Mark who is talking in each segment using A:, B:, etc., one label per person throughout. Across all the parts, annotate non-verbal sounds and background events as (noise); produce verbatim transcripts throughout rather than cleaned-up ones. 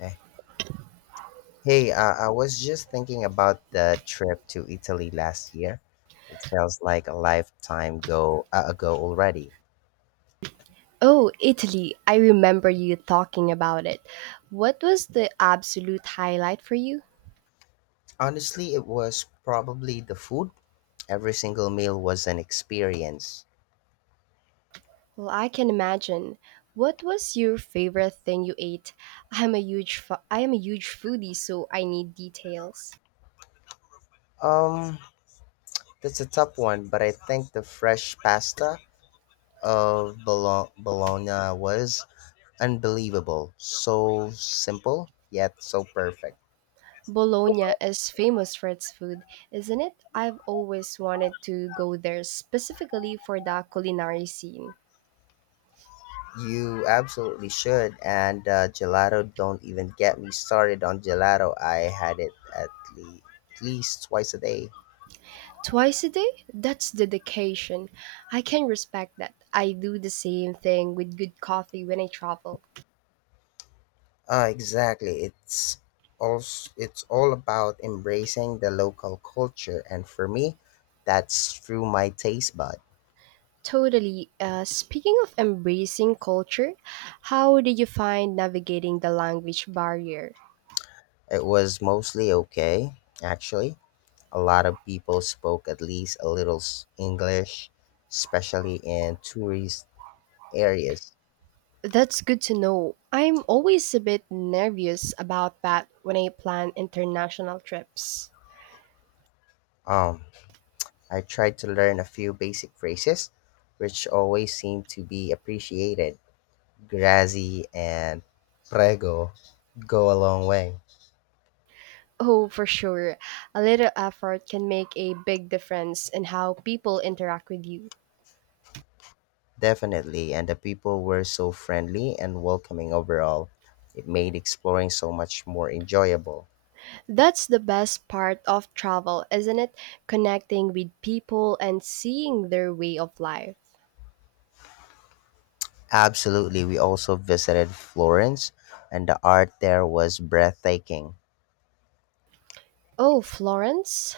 A: Okay. Hey, uh, I was just thinking about the trip to Italy last year. It feels like a lifetime go uh, ago already.
B: Oh, Italy. I remember you talking about it. What was the absolute highlight for you?
A: Honestly, it was probably the food. Every single meal was an experience.
B: Well, I can imagine. What was your favorite thing you ate? I'm a huge fo- I am a huge foodie, so I need details.
A: Um, that's a tough one, but I think the fresh pasta of Bolo- Bologna was unbelievable. So simple, yet so perfect.
B: Bologna is famous for its food, isn't it? I've always wanted to go there specifically for the culinary scene.
A: You absolutely should. And uh, gelato, don't even get me started on gelato. I had it at, le- at least twice a day.
B: Twice a day? That's dedication. I can respect that. I do the same thing with good coffee when I travel.
A: Uh, exactly. It's also it's all about embracing the local culture, and for me, that's through my taste bud.
B: Totally. Uh, speaking of embracing culture, how did you find navigating the language barrier?
A: It was mostly okay, actually. A lot of people spoke at least a little s- English, especially in tourist areas.
B: That's good to know. I'm always a bit nervous about that when I plan international trips.
A: Um, I tried to learn a few basic phrases, which always seem to be appreciated. Grazie and prego go a long way.
B: Oh, for sure. A little effort can make a big difference in how people interact with you.
A: Definitely, and the people were so friendly and welcoming overall. It made exploring so much more enjoyable.
B: That's the best part of travel, isn't it? Connecting with people and seeing their way of life.
A: Absolutely, we also visited Florence, and the art there was breathtaking.
B: Oh, Florence,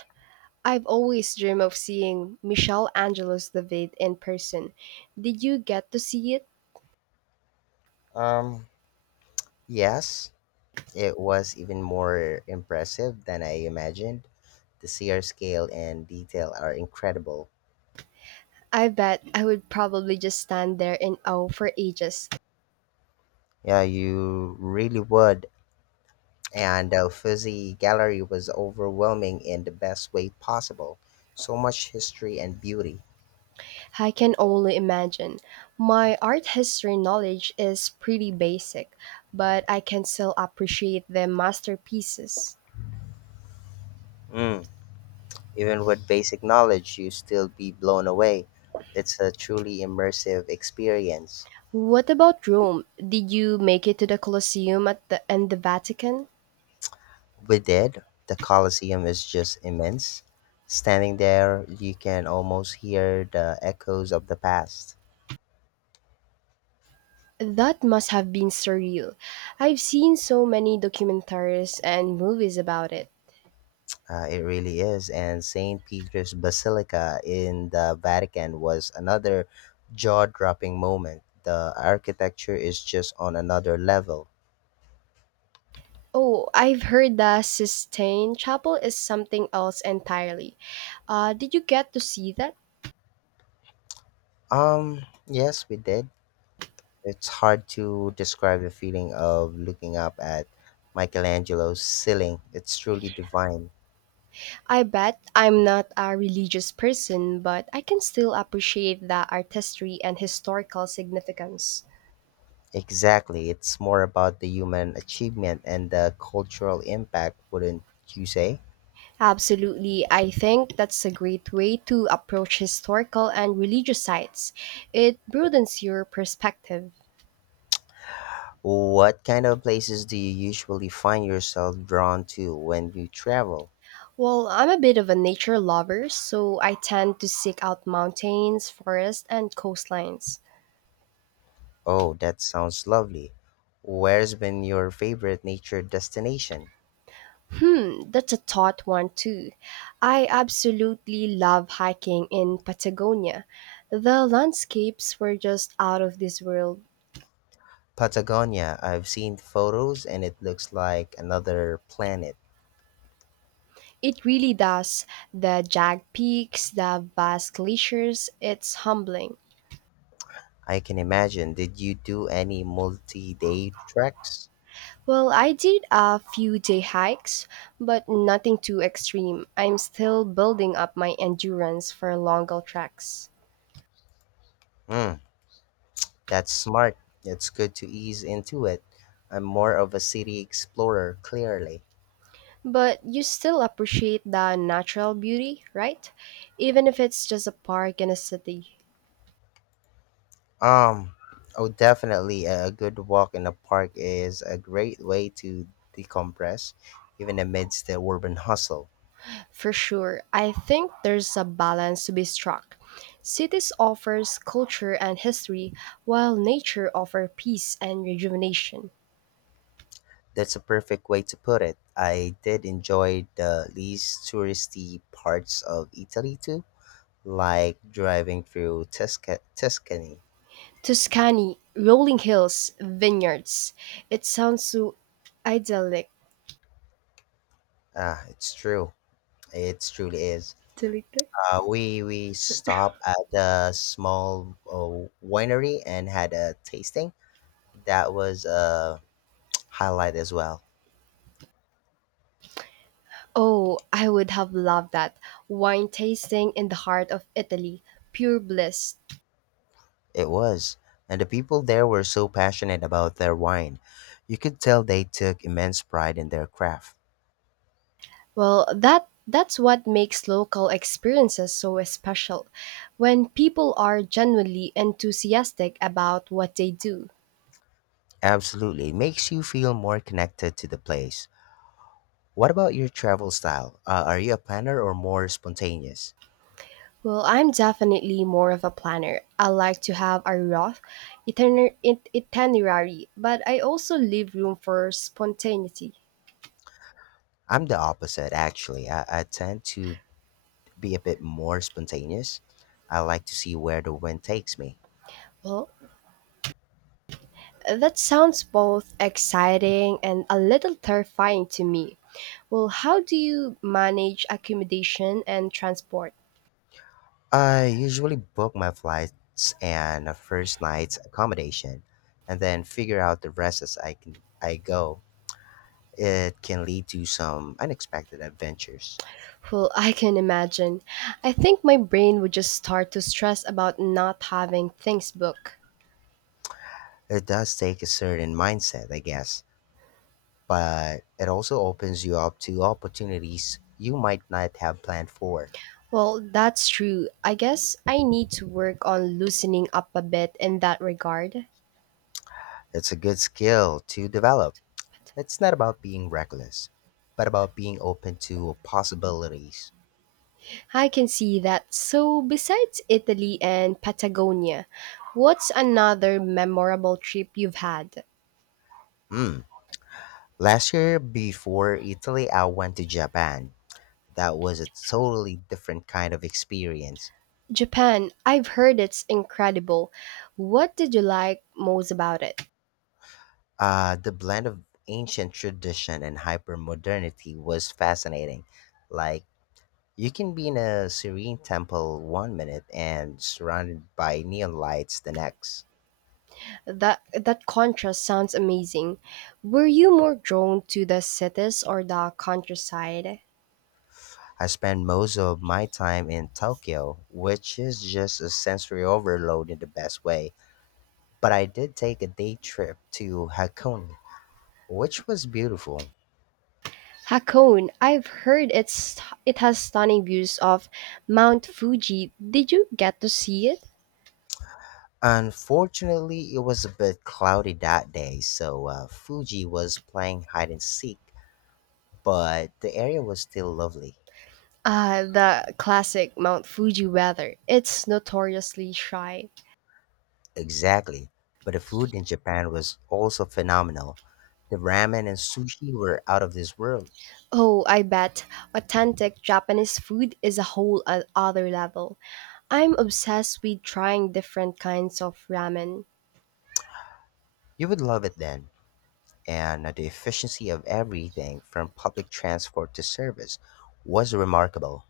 B: I've always dreamed of seeing Michelangelo's David in person. Did you get to see it?
A: Um, yes, it was even more impressive than I imagined. The sheer scale and detail are incredible.
B: I bet I would probably just stand there in awe for ages.
A: Yeah, you really would. And the Fuzzy Gallery was overwhelming in the best way possible. So much history and beauty.
B: I can only imagine. My art history knowledge is pretty basic, but I can still appreciate the masterpieces.
A: Mm, even with basic knowledge, you still be blown away. It's a truly immersive experience.
B: What about Rome? Did you make it to the Colosseum at the and the Vatican?
A: We did. The Colosseum is just immense. Standing there, you can almost hear the echoes of the past.
B: That must have been surreal. I've seen so many documentaries and movies about it.
A: Uh, it really is. And Saint Peter's Basilica in the Vatican was another jaw dropping moment. The architecture is just on another level.
B: Oh, I've heard the Sistine Chapel is something else entirely. Uh, did you get to see that?
A: Um, yes, we did. It's hard to describe the feeling of looking up at Michelangelo's ceiling. It's truly divine.
B: I bet I'm not a religious person, but I can still appreciate the artistry and historical significance.
A: Exactly. It's more about the human achievement and the cultural impact, wouldn't you say?
B: Absolutely, I think that's a great way to approach historical and religious sites. It broadens your perspective.
A: What kind of places do you usually find yourself drawn to when you travel?
B: Well, I'm a bit of a nature lover, so I tend to seek out mountains, forests, and coastlines.
A: Oh, that sounds lovely. Where's been your favorite nature destination?
B: Hmm, that's a thought one too. I absolutely love hiking in Patagonia. The landscapes were just out of this world.
A: Patagonia. I've seen photos and it looks like another planet.
B: It really does. The jagged peaks, the vast glaciers, it's humbling.
A: I can imagine. Did you do any multi day treks?
B: Well, I did a few day hikes, but nothing too extreme. I'm still building up my endurance for longer treks.
A: Hmm. That's smart. It's good to ease into it. I'm more of a city explorer, clearly.
B: But you still appreciate the natural beauty, right? Even if it's just a park in a city.
A: Um, oh, definitely. A a good walk in the park is a great way to decompress, even amidst the urban hustle.
B: For sure, I think there's a balance to be struck. Cities offers culture and history, while nature offers peace and rejuvenation.
A: That's a perfect way to put it. I did enjoy the least touristy parts of Italy too, like driving through Tusca- Tuscany.
B: Tuscany, rolling hills, vineyards. It sounds so idyllic.
A: Ah, it's true. It truly is.
B: Idyllic?
A: Uh, we we stopped at a small uh, winery and had a tasting. That was a (tsk) highlight as well.
B: Oh, I would have loved that. Wine tasting in the heart of Italy, pure bliss.
A: It was, and the people there were so passionate about their wine. You could tell they took immense pride in their craft.
B: Well, that that's what makes local experiences so special. When people are genuinely enthusiastic about what they do.
A: Absolutely, it makes you feel more connected to the place. What about your travel style? Uh, are you a planner or more spontaneous?
B: Well, I'm definitely more of a planner. I like to have a rough itiner- it- itinerary, but I also leave room for spontaneity.
A: I'm the opposite, actually. I, I tend to be a bit more spontaneous. I like to see where the wind takes me.
B: Well, that sounds both exciting and a little terrifying to me. Well, how do you manage accommodation and transport?
A: I usually book my flights and a first night's accommodation, and then figure out the rest as I can I go. It can lead to some unexpected adventures.
B: Well, I can imagine. I think my brain would just start to stress about not having things booked.
A: It does take a certain mindset, I guess, but it also opens you up to opportunities you might not have planned for.
B: Well, that's true. I guess I need to work on loosening up a bit in that regard.
A: It's a good skill to develop. It's not about being reckless, but about being open to possibilities.
B: I can see that. So, besides Italy and Patagonia, what's another memorable trip you've had?
A: Mm. Last year, before Italy, I went to Japan. That was a totally different kind of experience.
B: Japan, I've heard it's incredible. What did you like most about it?
A: Uh, the blend of ancient tradition and hyper modernity was fascinating. Like, you can be in a serene temple one minute and surrounded by neon lights the next.
B: That that contrast sounds amazing. Were you more drawn to the cities or the countryside?
A: I spend most of my time in Tokyo, which is just a sensory overload in the best way. But I did take a day trip to Hakone, which was beautiful.
B: Hakone, I've heard it's it has stunning views of Mount Fuji. Did you get to see it?
A: Unfortunately, it was a bit cloudy that day, so uh, Fuji was playing hide and seek, but the area was still lovely.
B: Uh, the classic Mount Fuji weather. It's notoriously shy.
A: Exactly. But the food in Japan was also phenomenal. The ramen and sushi were out of this world.
B: Oh, I bet authentic Japanese food is a whole o- other level. I'm obsessed with trying different kinds of ramen.
A: You would love it then. And the efficiency of everything from public transport to service was remarkable.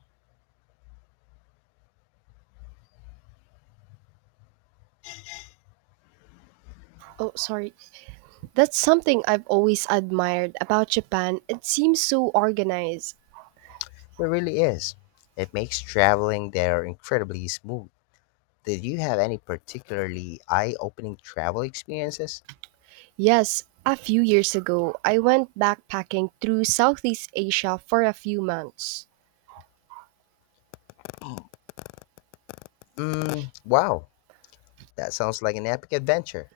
B: Oh, sorry. That's something I've always admired about Japan. It seems so organized.
A: It really is. It makes traveling there incredibly smooth. Did you have any particularly eye opening travel experiences?
B: Yes, a few years ago, I went backpacking through Southeast Asia for a few months.
A: Mm, wow, that sounds like an epic adventure.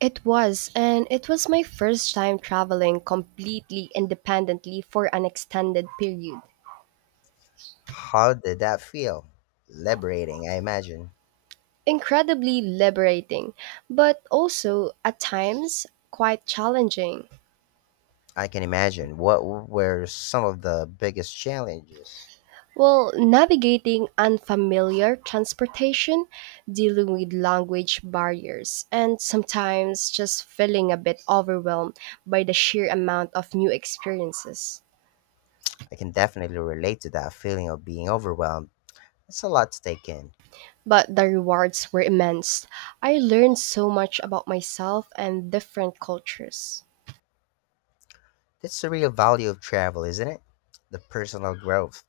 B: It was, and it was my first time traveling completely independently for an extended period.
A: How did that feel? Liberating, I imagine.
B: Incredibly liberating, but also at times quite challenging.
A: I can imagine. What were some of the biggest challenges?
B: Well, navigating unfamiliar transportation, dealing with language barriers, and sometimes just feeling a bit overwhelmed by the sheer amount of new experiences.
A: I can definitely relate to that feeling of being overwhelmed. It's a lot to take in.
B: But the rewards were immense. I learned so much about myself and different cultures.
A: That's the real value of travel, isn't it? The personal growth.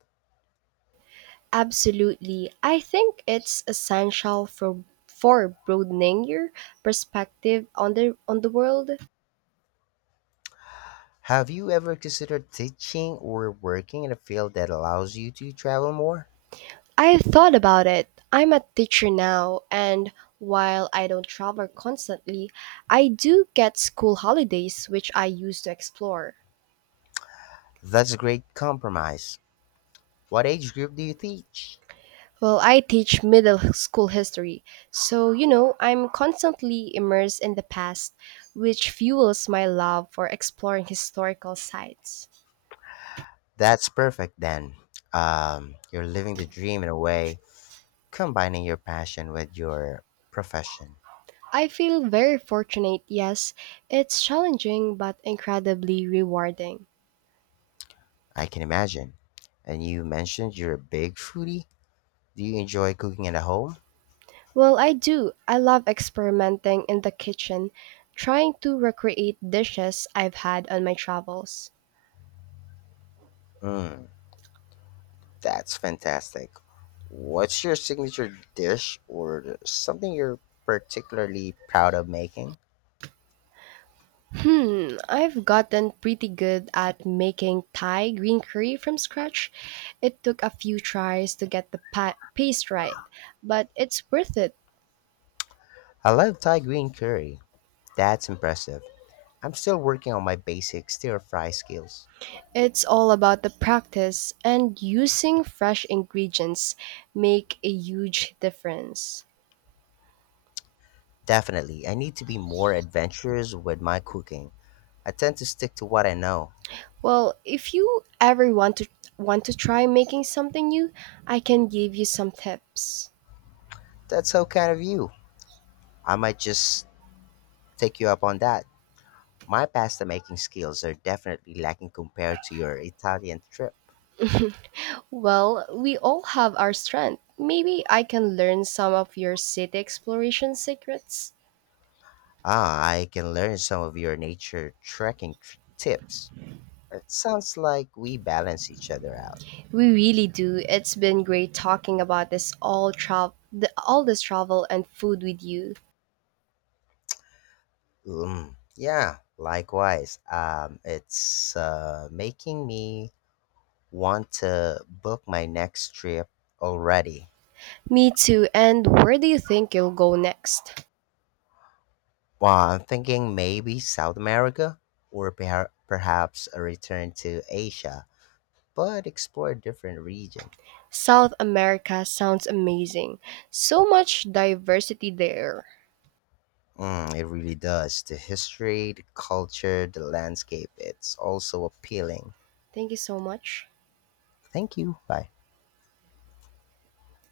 B: Absolutely. I think it's essential for for broadening your perspective on the on the world.
A: Have you ever considered teaching or working in a field that allows you to travel more?
B: I've thought about it. I'm a teacher now, and while I don't travel constantly, I do get school holidays, which I used to explore.
A: That's a great compromise. What age group do you teach?
B: Well, I teach middle school history, so you know, I'm constantly immersed in the past, which fuels my love for exploring historical sites.
A: That's perfect then. Um, you're living the dream in a way, combining your passion with your profession.
B: I feel very fortunate, yes. It's challenging but incredibly rewarding.
A: I can imagine. And you mentioned you're a big foodie. Do you enjoy cooking at home?
B: Well, I do. I love experimenting in the kitchen, trying to recreate dishes I've had on my travels.
A: Mm, that's fantastic. What's your signature dish or something you're particularly proud of making?
B: Hmm, I've gotten pretty good at making Thai green curry from scratch. It took a few tries to get the pa- paste right, but it's worth it.
A: I love Thai green curry. That's impressive. I'm still working on my basic stir fry skills.
B: It's all about the practice and using fresh ingredients make a huge difference.
A: Definitely, I need to be more adventurous with my cooking. I tend to stick to what I know.
B: Well, if you ever want to want to try making something new, I can give you some tips.
A: That's so kind of you. I might just take you up on that. My pasta making skills are definitely lacking compared to your Italian trip.
B: Well, we all have our strength. Maybe I can learn some of your city exploration secrets.
A: Ah, I can learn some of your nature trekking tr- tips. It sounds like we balance each other out.
B: We really do. It's been great talking about this all travel, the, all this travel and food with you.
A: Mm, yeah, likewise. Um, it's uh, making me want to book my next trip already.
B: Me too. And where do you think you'll go next?
A: Well, I'm thinking maybe South America or perha- perhaps a return to Asia, but explore a different region.
B: South America sounds amazing. So much diversity there.
A: Mm, it really does. The history, the culture, the landscape, it's also appealing.
B: Thank you so much.
A: Thank you. Bye.